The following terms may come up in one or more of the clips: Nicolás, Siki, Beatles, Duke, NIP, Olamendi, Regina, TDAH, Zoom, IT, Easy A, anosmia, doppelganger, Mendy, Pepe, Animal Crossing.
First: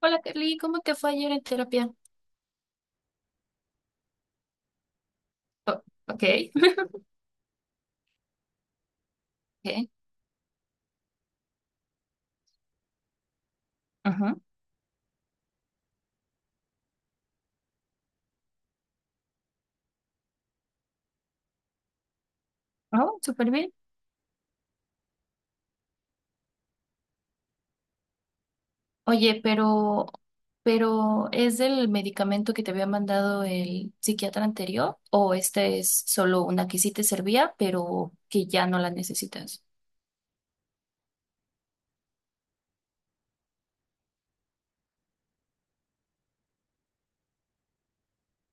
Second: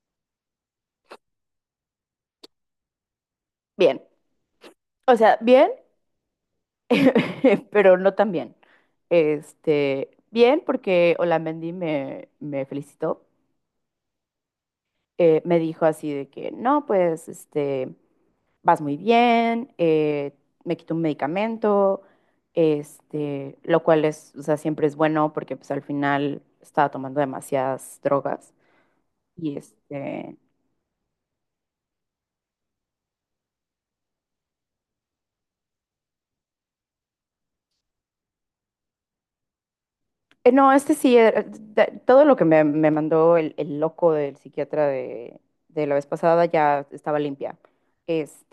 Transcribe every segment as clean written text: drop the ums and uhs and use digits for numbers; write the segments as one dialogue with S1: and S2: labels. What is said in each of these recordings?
S1: Hola, Carly, ¿cómo te fue ayer en terapia?
S2: Bien, o sea, bien,
S1: Oh, ok,
S2: pero no tan bien.
S1: ok,
S2: Bien, porque Olamendi me felicitó.
S1: ajá.
S2: Me dijo así de que, no, pues, vas muy bien, me quitó un medicamento,
S1: Oh, súper bien.
S2: lo cual es, o sea, siempre es bueno porque pues al final estaba tomando demasiadas drogas
S1: Oye,
S2: y este,
S1: pero ¿es del medicamento que te había mandado el psiquiatra anterior o esta es solo una que sí te servía, pero que ya no la necesitas?
S2: No, este sí, todo lo que me mandó el loco del psiquiatra de la vez pasada ya estaba limpia.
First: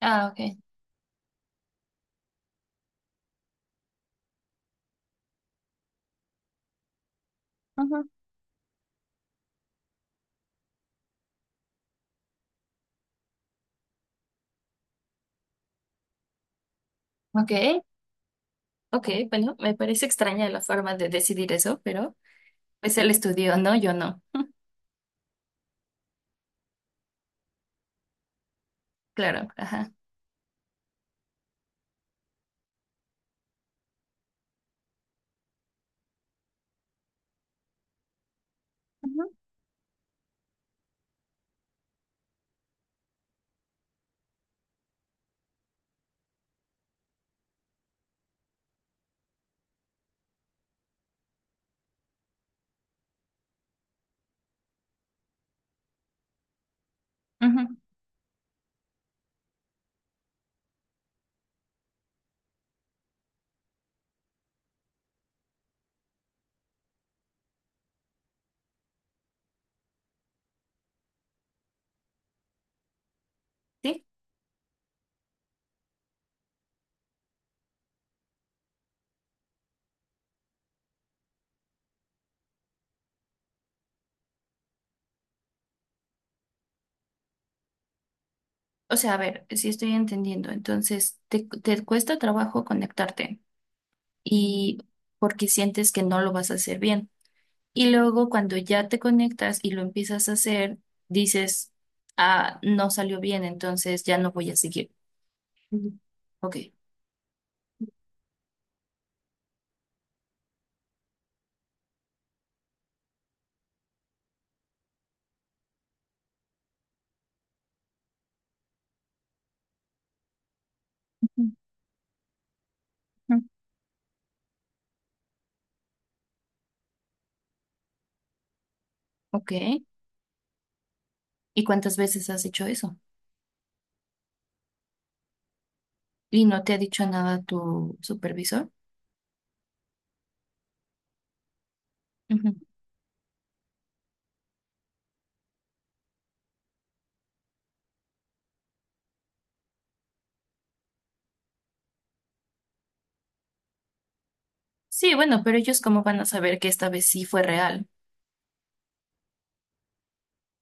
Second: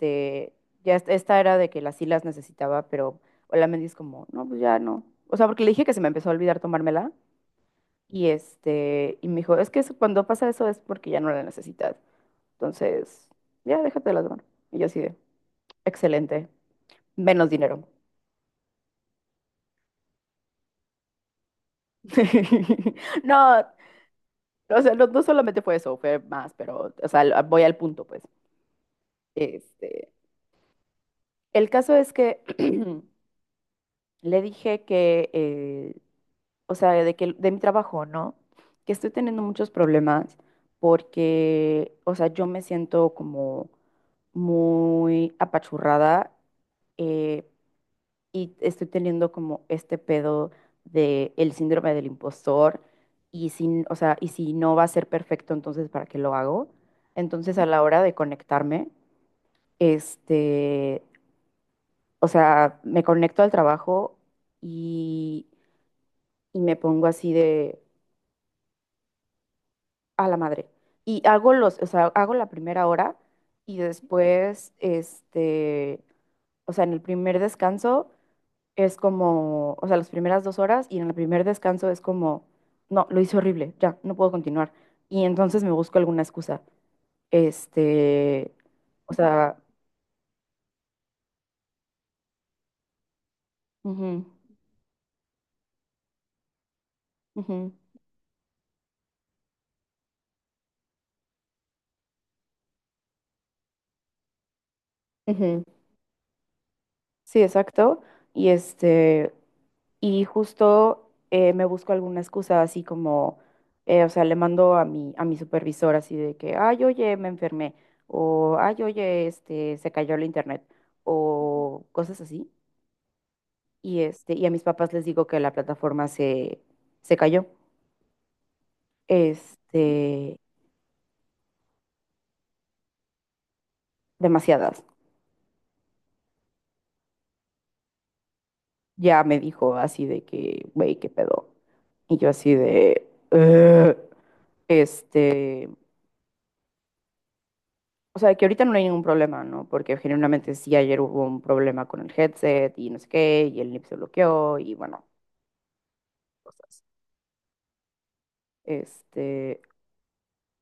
S1: Ah, ok,
S2: Esta era de que las sí las necesitaba, pero la me dice como, no, pues ya no. O sea, porque le dije que se me empezó a olvidar tomármela
S1: ajá.
S2: y me dijo, es que cuando pasa eso es porque ya no la necesitas. Entonces, ya déjate de las tomar. Y yo así de, excelente, menos
S1: Ok,
S2: dinero.
S1: ok, bueno, me parece extraña la forma de decidir eso, pero es el estudio,
S2: No,
S1: ¿no? Yo no.
S2: o sea, no, no solamente fue eso, fue más, pero, o sea, voy al punto, pues.
S1: Claro, ajá.
S2: Este, el caso es que le dije que, o sea, de que de mi trabajo, ¿no? Que estoy
S1: Ujú,
S2: teniendo muchos problemas porque, o sea, yo me siento como muy apachurrada, eh, y estoy teniendo como este pedo de el síndrome del impostor y si, o sea, y si no va a ser perfecto, entonces ¿para qué lo hago? Entonces a
S1: ujú.
S2: la hora de conectarme, este, o sea, me conecto al trabajo y, y me pongo así de a la madre. Y hago o sea, hago la primera hora y
S1: Sí.
S2: después, o sea, en el primer descanso es como, o sea, las primeras 2 horas y en el primer descanso es como, no, lo hice horrible, ya, no puedo continuar. Y entonces me busco alguna excusa. Este,
S1: O
S2: o
S1: sea, a ver,
S2: sea,
S1: si estoy entendiendo, entonces te cuesta trabajo conectarte
S2: ujú,
S1: y porque sientes que no lo vas a hacer bien.
S2: ujú,
S1: Y luego cuando ya te conectas y lo empiezas a hacer, dices, ah, no salió bien, entonces ya no voy a seguir.
S2: ujú.
S1: Ujú. Ok,
S2: Sí, exacto. Y este, y justo me busco alguna excusa así como, o sea, le mando a mi supervisor así de que, ay, oye, me enfermé, o ay, oye, se cayó el internet, o cosas así.
S1: ujú,
S2: Y a mis papás les digo que la plataforma se cayó.
S1: ok.
S2: Este,
S1: ¿Y cuántas veces has hecho eso?
S2: demasiadas.
S1: ¿Y no te ha dicho nada tu supervisor?
S2: Ya me dijo así de que, güey, qué pedo. Y yo así
S1: Ujú.
S2: de, "Ugh". este, o sea, que ahorita no hay ningún problema, ¿no? Porque generalmente sí, ayer hubo un problema con el headset y no sé qué, y el NIP se bloqueó y bueno,
S1: Sí, bueno, pero ellos cómo van a saber que
S2: cosas.
S1: esta vez sí fue real.
S2: Este,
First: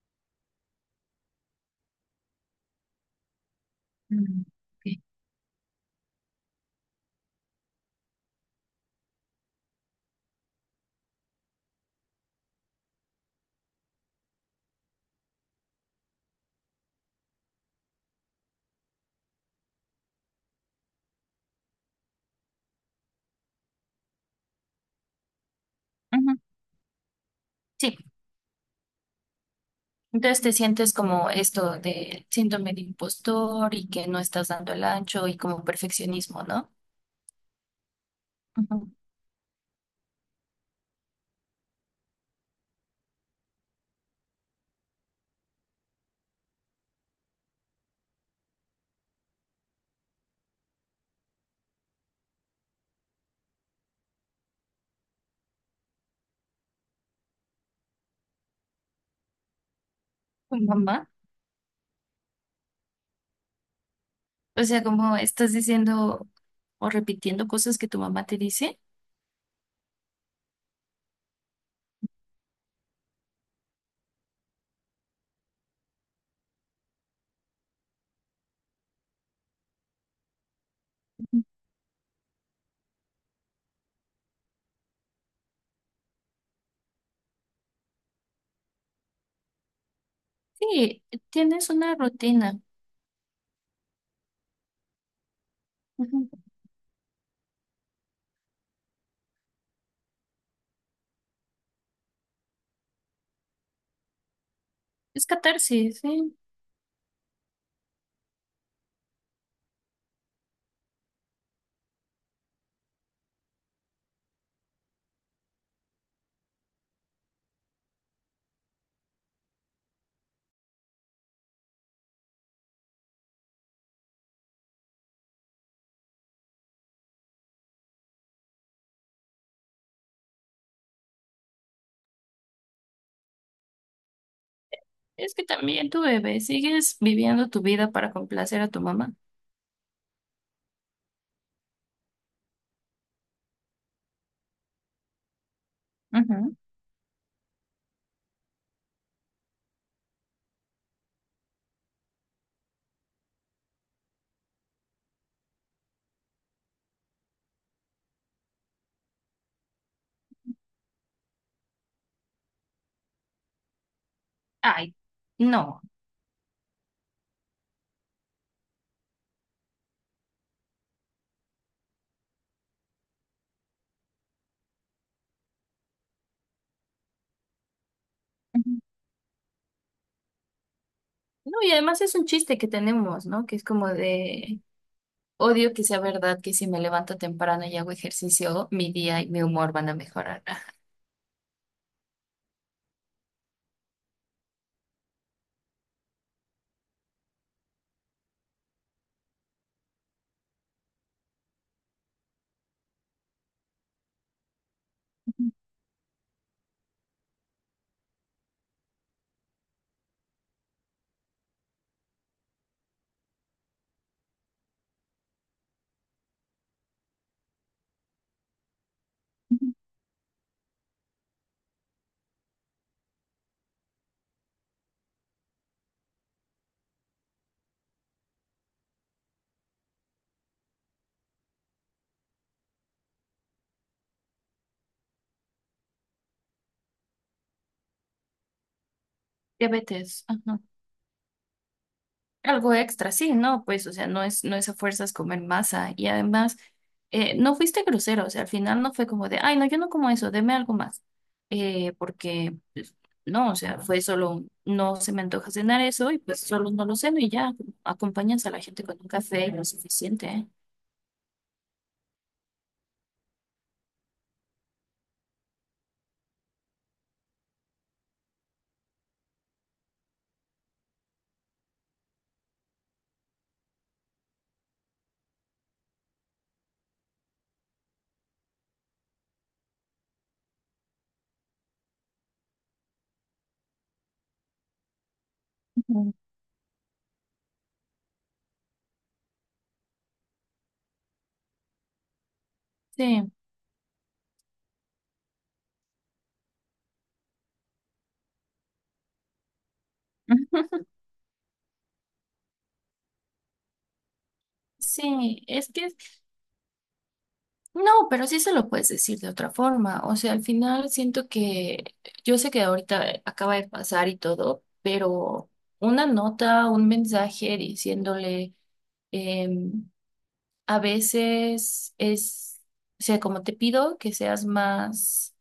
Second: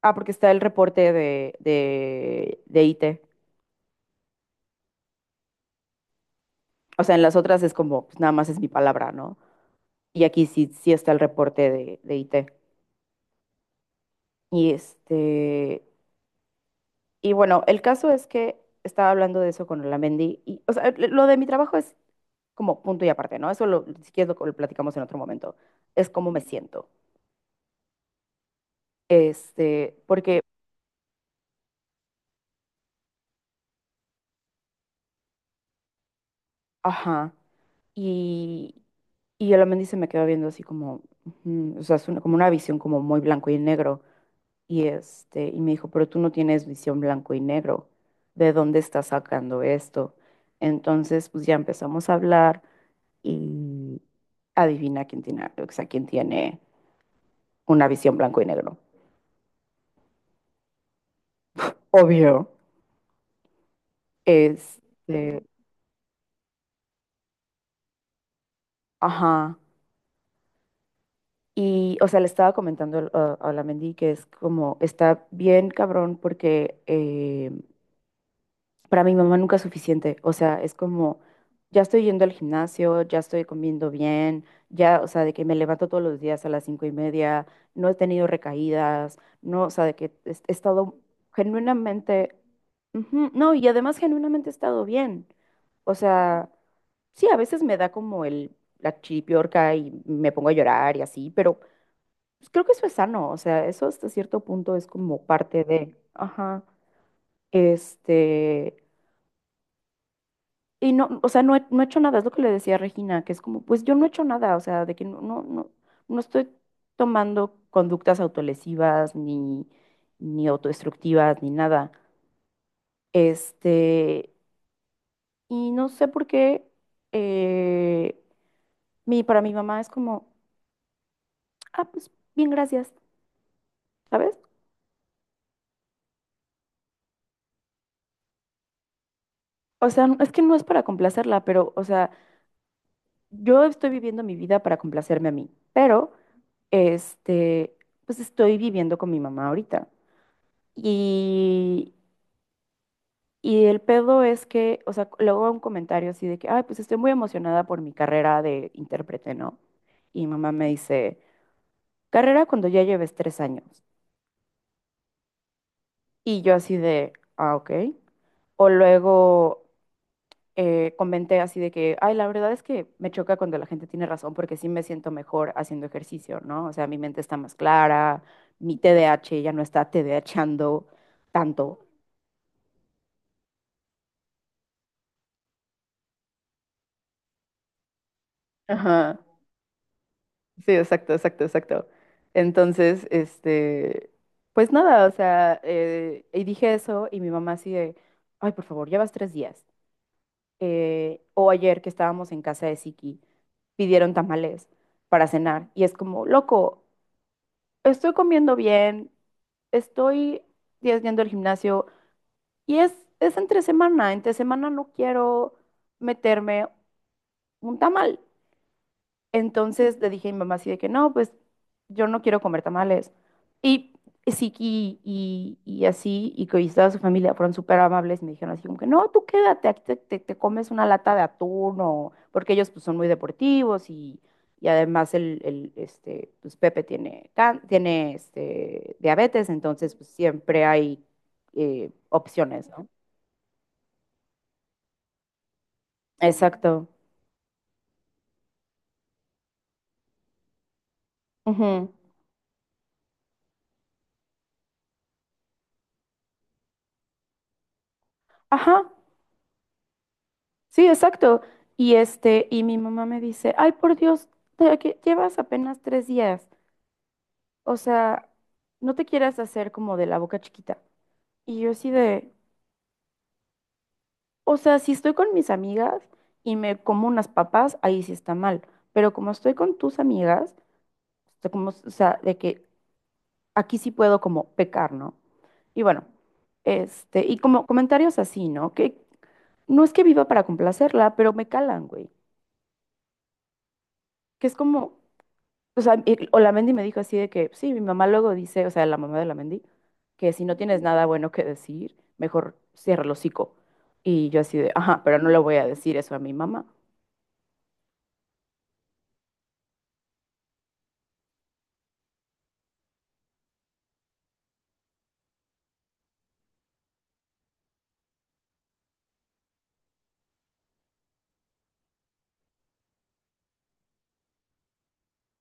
S2: ah, porque está el reporte de IT.
S1: Mm, ok.
S2: O sea, en las otras es como, pues nada más es mi palabra, ¿no? Y aquí sí, sí está el reporte de IT. Y este, y bueno, el caso es que estaba hablando de eso con Olamendi. Y, o sea, lo de mi trabajo es como punto y aparte, ¿no? Eso lo, si quieres lo platicamos en otro momento. Es cómo
S1: Ujú.
S2: me siento.
S1: Sí,
S2: Este,
S1: entonces
S2: porque,
S1: te sientes como esto de síndrome de impostor y que no estás dando el ancho y como perfeccionismo, ¿no?
S2: ajá. Y,
S1: Ujú.
S2: y Olamendi se me quedó viendo así como, ujú, o sea, es como una visión como muy blanco y negro. Y, y me dijo, pero tú no tienes visión blanco y negro, ¿de dónde estás sacando esto? Entonces, pues ya empezamos a hablar y adivina quién tiene, o sea, quién tiene una visión blanco y negro.
S1: Tu mamá.
S2: Obvio.
S1: O sea, como
S2: Este,
S1: estás diciendo o repitiendo cosas que tu mamá te dice.
S2: ajá. Y, o sea, le estaba comentando a la Mendy que es como, está bien cabrón porque para mi mamá nunca es suficiente, o sea, es como,
S1: Ujú.
S2: ya estoy yendo al gimnasio, ya estoy comiendo bien, ya, o sea, de que me levanto todos los días a las 5:30, no he tenido recaídas, no, o sea, de que he estado
S1: Sí, tienes una
S2: genuinamente,
S1: rutina.
S2: ujú, no, y además genuinamente he estado bien, o
S1: Ujú.
S2: sea, sí, a veces me da como la chiripiorca y me pongo a llorar y así, pero pues, creo que eso es sano, o sea, eso hasta cierto punto es como
S1: Es
S2: parte de,
S1: catarsis, sí.
S2: ajá. Este, Y no, o sea, no he hecho nada, es lo que le decía a Regina, que es como, pues yo no he hecho nada, o sea, de que no, no, no, no estoy tomando conductas autolesivas, ni, ni autodestructivas, ni nada. Este, y no sé por qué, eh, para mi mamá es como, ah, pues bien, gracias, ¿sabes?
S1: Es que también tu bebé, sigues viviendo tu vida para complacer a tu mamá.
S2: O sea, es que no es para complacerla, pero, o sea, yo estoy viviendo mi vida para complacerme a mí, pero,
S1: Ujú.
S2: este, pues estoy viviendo con mi mamá ahorita. Y, y el pedo es que, o sea, luego un comentario así de que, ay, pues estoy muy emocionada por mi carrera de intérprete, ¿no? Y mi mamá me dice, carrera cuando ya lleves 3 años.
S1: Ay, no.
S2: Y yo así de, ah, ok. O luego comenté así de que, ay, la verdad es que me choca cuando la gente tiene razón porque sí me siento mejor haciendo ejercicio, ¿no? O sea, mi mente está más clara,
S1: Ujú.
S2: mi TDAH ya no está TDAHando
S1: No, y
S2: tanto.
S1: además es un chiste que tenemos, ¿no? Que es como de odio que sea verdad que si me levanto temprano y hago ejercicio, mi
S2: Ajá.
S1: día y mi humor van a mejorar. Ah,
S2: Sí, exacto, exacto, exacto. Entonces, pues nada, o sea, y dije eso y mi mamá así de, ay, por favor, llevas 3 días. O ayer que estábamos en casa de Siki, pidieron tamales para cenar y es como, loco, estoy comiendo bien, estoy días yendo al gimnasio y es entre semana no quiero meterme un tamal. Entonces le dije a mi mamá así de que no, pues yo no quiero comer tamales. Y sí, y así, y que toda su familia fueron súper amables, me dijeron así como que no, tú quédate, aquí te comes una lata de atún, o, porque ellos pues son muy deportivos y además el, este, pues Pepe tiene diabetes, entonces pues
S1: diabetes, ajá.
S2: siempre hay opciones,
S1: Algo
S2: ¿no?
S1: extra, sí, no, pues, o sea, no es a fuerzas comer masa. Y además,
S2: Exacto.
S1: no fuiste grosero, o sea, al final no fue como de, ay, no, yo no como eso, deme algo más.
S2: Ujú.
S1: Porque, pues, no, o sea, fue solo, un, no se me antoja cenar eso y pues solo no lo ceno y ya, acompañas a la gente
S2: Ajá.
S1: con un café y lo suficiente, ¿eh?
S2: Sí, exacto. Y mi mamá me dice, ay, por Dios, que llevas apenas 3 días. O sea, no te quieras hacer como de la boca chiquita. Y yo así de, o sea, si estoy con mis amigas y me como unas papas, ahí sí está mal. Pero como estoy con tus amigas, o sea, como, o sea, de que aquí sí puedo como pecar, ¿no? Y bueno,
S1: Ujú.
S2: y como comentarios así, ¿no? Que no es que viva para complacerla, pero me calan, güey.
S1: Sí.
S2: Que es como, o sea, y Olamendi me dijo así de que, sí, mi mamá luego dice, o sea, la mamá de Olamendi, que si no tienes nada bueno que decir, mejor cierra el hocico. Y yo así de, ajá, pero no le
S1: Sí,
S2: voy a
S1: es que
S2: decir eso a mi mamá.
S1: no, pero sí se lo puedes decir de otra forma. O sea, al final siento que yo sé que ahorita acaba de pasar y todo, pero una nota, un mensaje diciéndole, em, a veces es, o sea, como te pido que seas más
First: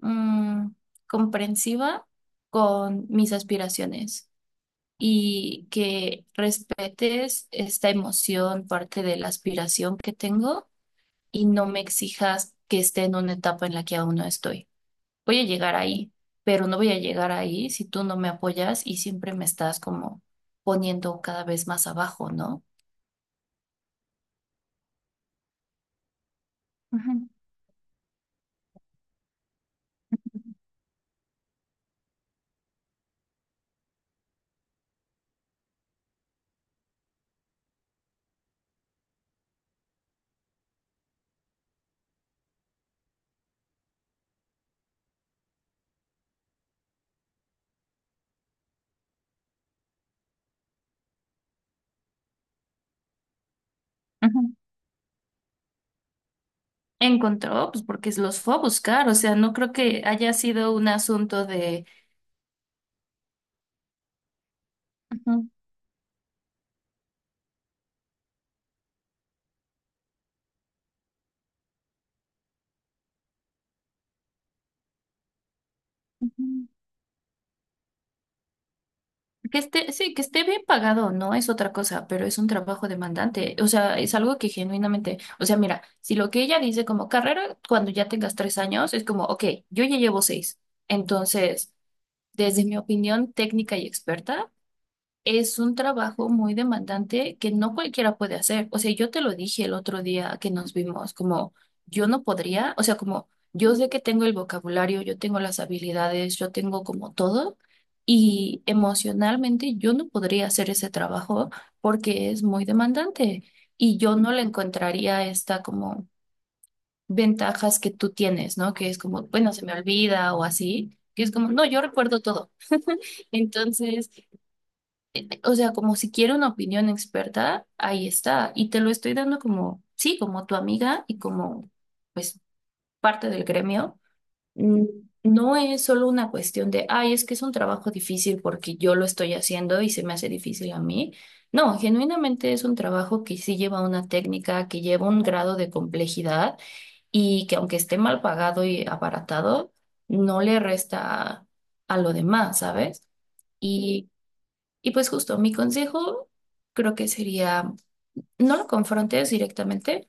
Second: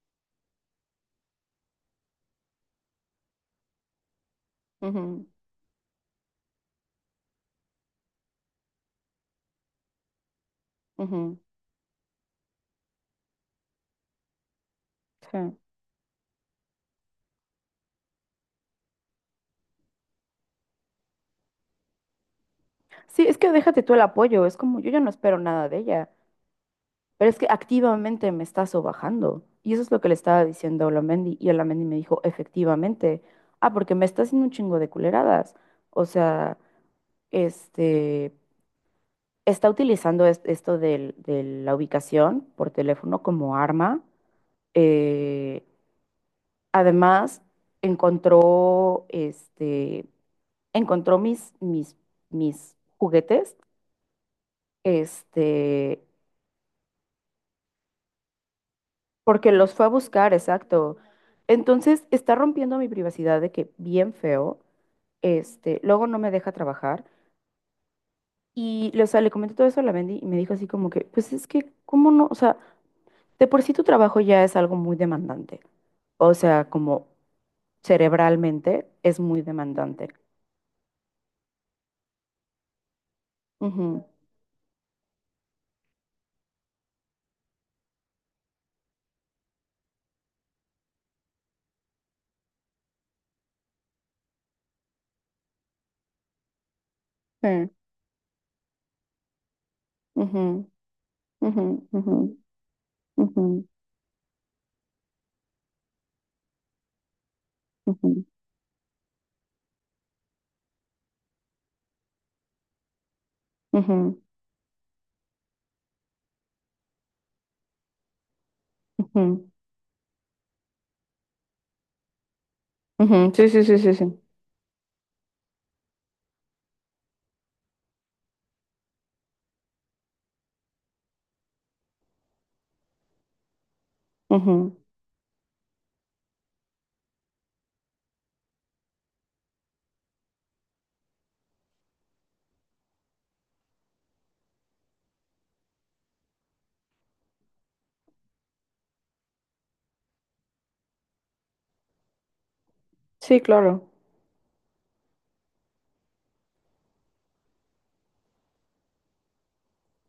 S1: mm, comprensiva con mis aspiraciones
S2: Ujú,
S1: y que respetes esta emoción, parte de la aspiración que tengo
S2: ujú,
S1: y no me exijas que esté en una etapa en la que aún no estoy. Voy a
S2: sí.
S1: llegar ahí, pero no voy a llegar ahí si tú no me apoyas y siempre me estás como poniendo cada vez más abajo, ¿no?
S2: Sí, es que déjate tú el apoyo, es como yo ya no espero nada de ella,
S1: Ujú,
S2: pero es que activamente me está sobajando. Y eso es lo que le estaba diciendo a Olamendi. Y Olamendi me dijo, efectivamente, ah, porque me está haciendo un chingo de culeradas. O sea, este, está utilizando esto de la ubicación por teléfono como arma. Eh, además, encontró, encontró mis juguetes,
S1: ujú.
S2: este,
S1: Encontró, pues porque los fue a buscar, o sea,
S2: porque
S1: no creo
S2: los fue a
S1: que haya
S2: buscar,
S1: sido un
S2: exacto.
S1: asunto de...
S2: Entonces, está rompiendo mi privacidad de que bien feo,
S1: Ujú,
S2: luego no me deja trabajar. Y, o sea, le comenté todo eso a la Mendy y me dijo así como que, pues es que, ¿cómo no? O sea, de por sí tu trabajo ya es algo muy demandante. O
S1: ujú.
S2: sea, como cerebralmente es muy
S1: Que esté,
S2: demandante.
S1: sí, que esté bien pagado, no es otra cosa, pero es un trabajo demandante. O sea,
S2: Ujú.
S1: es algo que genuinamente, o sea, mira, si lo que ella dice como carrera, cuando ya tengas 3 años, es como, ok, yo ya llevo 6. Entonces, desde mi opinión técnica y experta, es un trabajo muy demandante que
S2: Sí.
S1: no cualquiera puede hacer. O sea, yo te lo dije el otro día que
S2: Ujú,
S1: nos vimos, como
S2: ujú,
S1: yo
S2: ujú,
S1: no podría, o sea, como
S2: ujú,
S1: yo sé que tengo el vocabulario, yo tengo las habilidades, yo tengo como todo,
S2: ujú,
S1: y emocionalmente yo no podría hacer ese trabajo porque es muy demandante y yo
S2: ujú,
S1: no le encontraría esta como ventajas que tú tienes, ¿no? Que es como,
S2: ujú,
S1: bueno, se me olvida o así, que es como, no, yo recuerdo todo.
S2: ujú. Sí, sí, sí, sí, sí.
S1: Entonces... o sea, como si quiero una opinión experta, ahí está. Y te lo estoy dando como, sí, como tu amiga y como, pues, parte del gremio.
S2: Ujú.
S1: Mm, No es solo una cuestión de, ay, es que es un trabajo difícil porque yo lo estoy haciendo y se me hace difícil a mí. No, genuinamente es un trabajo que sí lleva una técnica, que lleva un grado de complejidad y que aunque esté mal pagado y abaratado, no le resta a lo demás, ¿sabes?
S2: Sí, claro.
S1: Y y pues justo, mi consejo creo que sería, no lo confrontes directamente,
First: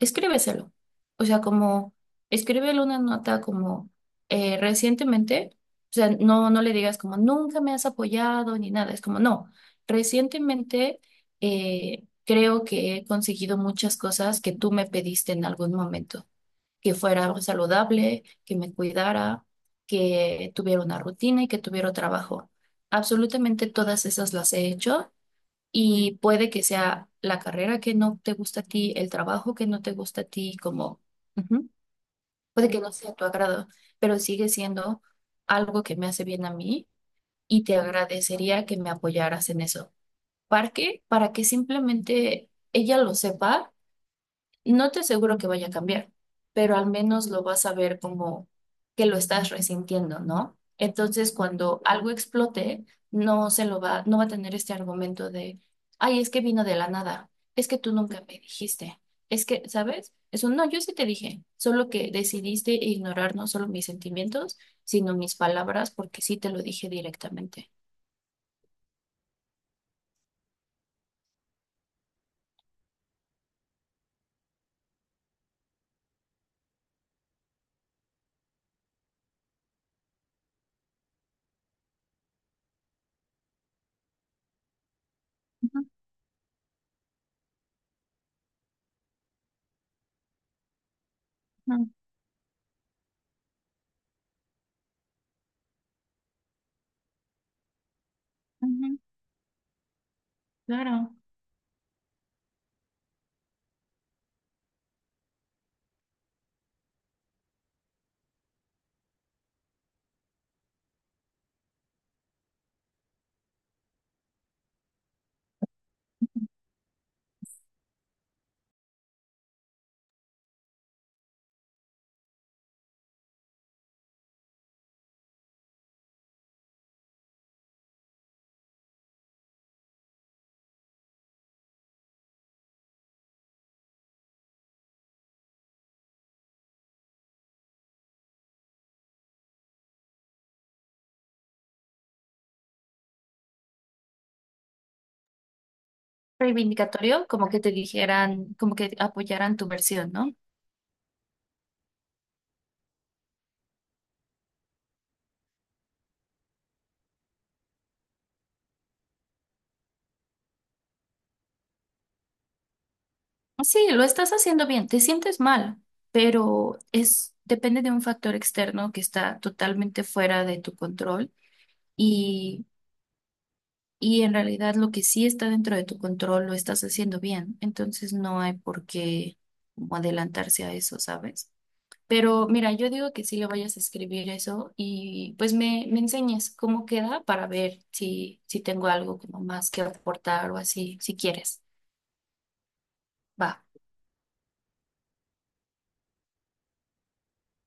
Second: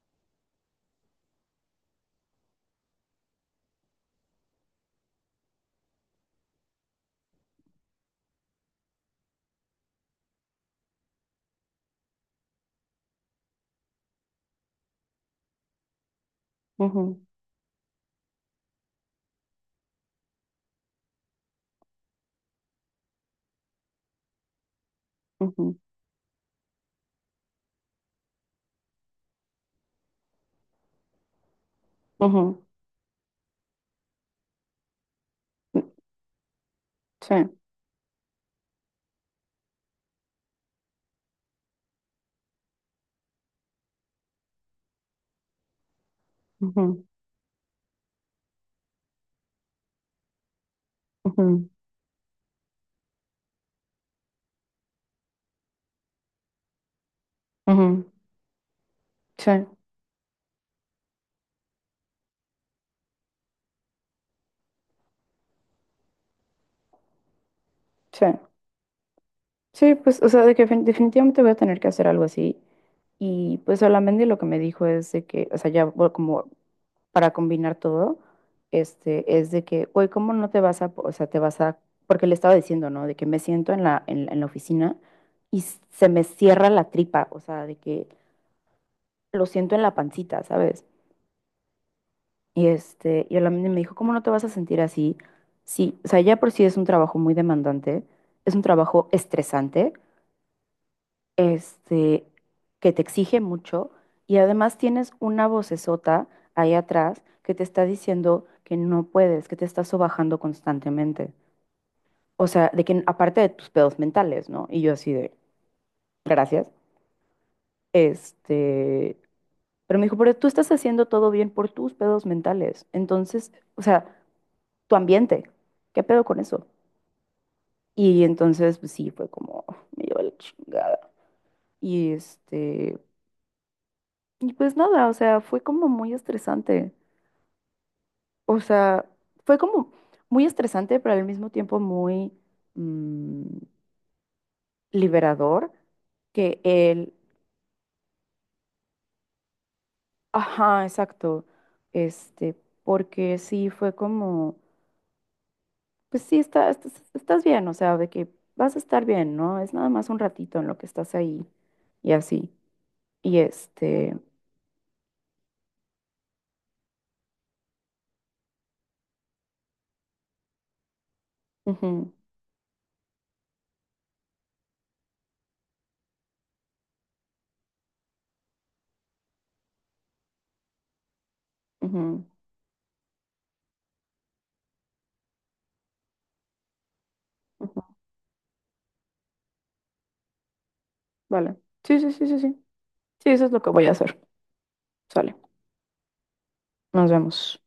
S1: escríbeselo. O sea, como, escríbele una nota como recientemente, o sea, no, no le digas como, nunca me has apoyado ni nada, es como, no, recientemente creo que he conseguido muchas cosas que tú me pediste en algún momento que
S2: Ujú,
S1: fuera saludable, que me cuidara, que tuviera una rutina y que tuviera trabajo. Absolutamente todas esas las he hecho
S2: ujú,
S1: y puede que sea la carrera que no te gusta a ti, el trabajo que no te gusta a ti, como ujú,
S2: ujú.
S1: puede que no sea a tu agrado, pero sigue siendo algo que me hace bien a mí
S2: Sí.
S1: y te agradecería que me apoyaras en eso. ¿Para qué? Para que simplemente ella lo sepa y no te aseguro que vaya a cambiar, pero al
S2: Ujú,
S1: menos lo vas a ver como que lo estás resintiendo, ¿no? Entonces,
S2: ujú,
S1: cuando algo explote, no se lo va, no va a tener este argumento de, ay, es que vino de la nada, es que tú
S2: ujú.
S1: nunca me dijiste, es
S2: Sí,
S1: que, ¿sabes? Eso no, yo sí te dije, solo que decidiste ignorar no solo mis sentimientos, sino mis palabras, porque sí te lo dije directamente.
S2: sí. Sí, pues, o sea, de que definitivamente voy a tener que hacer algo así. Y pues solamente lo que me dijo es de que, o sea, ya voy como para combinar todo, es de que, güey, ¿cómo no te vas a, o sea, te vas a, porque le estaba diciendo, ¿no? De que me siento en la oficina y se me cierra la tripa, o sea, de que lo siento en la pancita, ¿sabes?
S1: Ujú,
S2: Y solamente me dijo, ¿cómo no te vas a sentir así? Sí, o sea, ya por sí es un trabajo muy demandante, es un
S1: ujú,
S2: trabajo estresante,
S1: claro.
S2: este, que te exige mucho y además tienes una vocesota ahí atrás que te está diciendo que no puedes, que te estás sobajando constantemente. O sea, de que aparte de tus pedos mentales, ¿no? Y yo así de, gracias. Este, pero me dijo, pero tú estás haciendo todo bien por tus pedos mentales. Entonces, o sea, tu ambiente, ¿qué pedo con eso? Y entonces, pues sí, fue como, me llevó la chingada. Y este, y pues nada, o sea, fue como muy estresante. O sea, fue como muy estresante, pero al mismo tiempo muy mm, liberador que él,
S1: Reivindicatorio, como que te dijeran, como que apoyaran tu versión, ¿no?
S2: ajá, exacto, este, porque sí fue como, pues sí, estás bien, o sea, de que vas a estar bien, ¿no? Es nada más un ratito en lo que estás ahí y así. Y
S1: Sí, lo
S2: este,
S1: estás haciendo bien, te sientes mal, pero es depende de un factor externo que está totalmente fuera de tu control
S2: ujú,
S1: y, y en realidad lo que sí está dentro de tu control lo estás haciendo bien, entonces no hay por qué como adelantarse a eso, ¿sabes?
S2: ujú,
S1: Pero mira, yo digo que sí le vayas a escribir eso y pues me enseñes cómo queda para ver
S2: ujú,
S1: si, si tengo algo como más que aportar o así, si
S2: vale.
S1: quieres.
S2: Sí, sí, sí, sí, sí. Sí, eso
S1: Va.
S2: es lo que voy a hacer. Sale, nos vemos.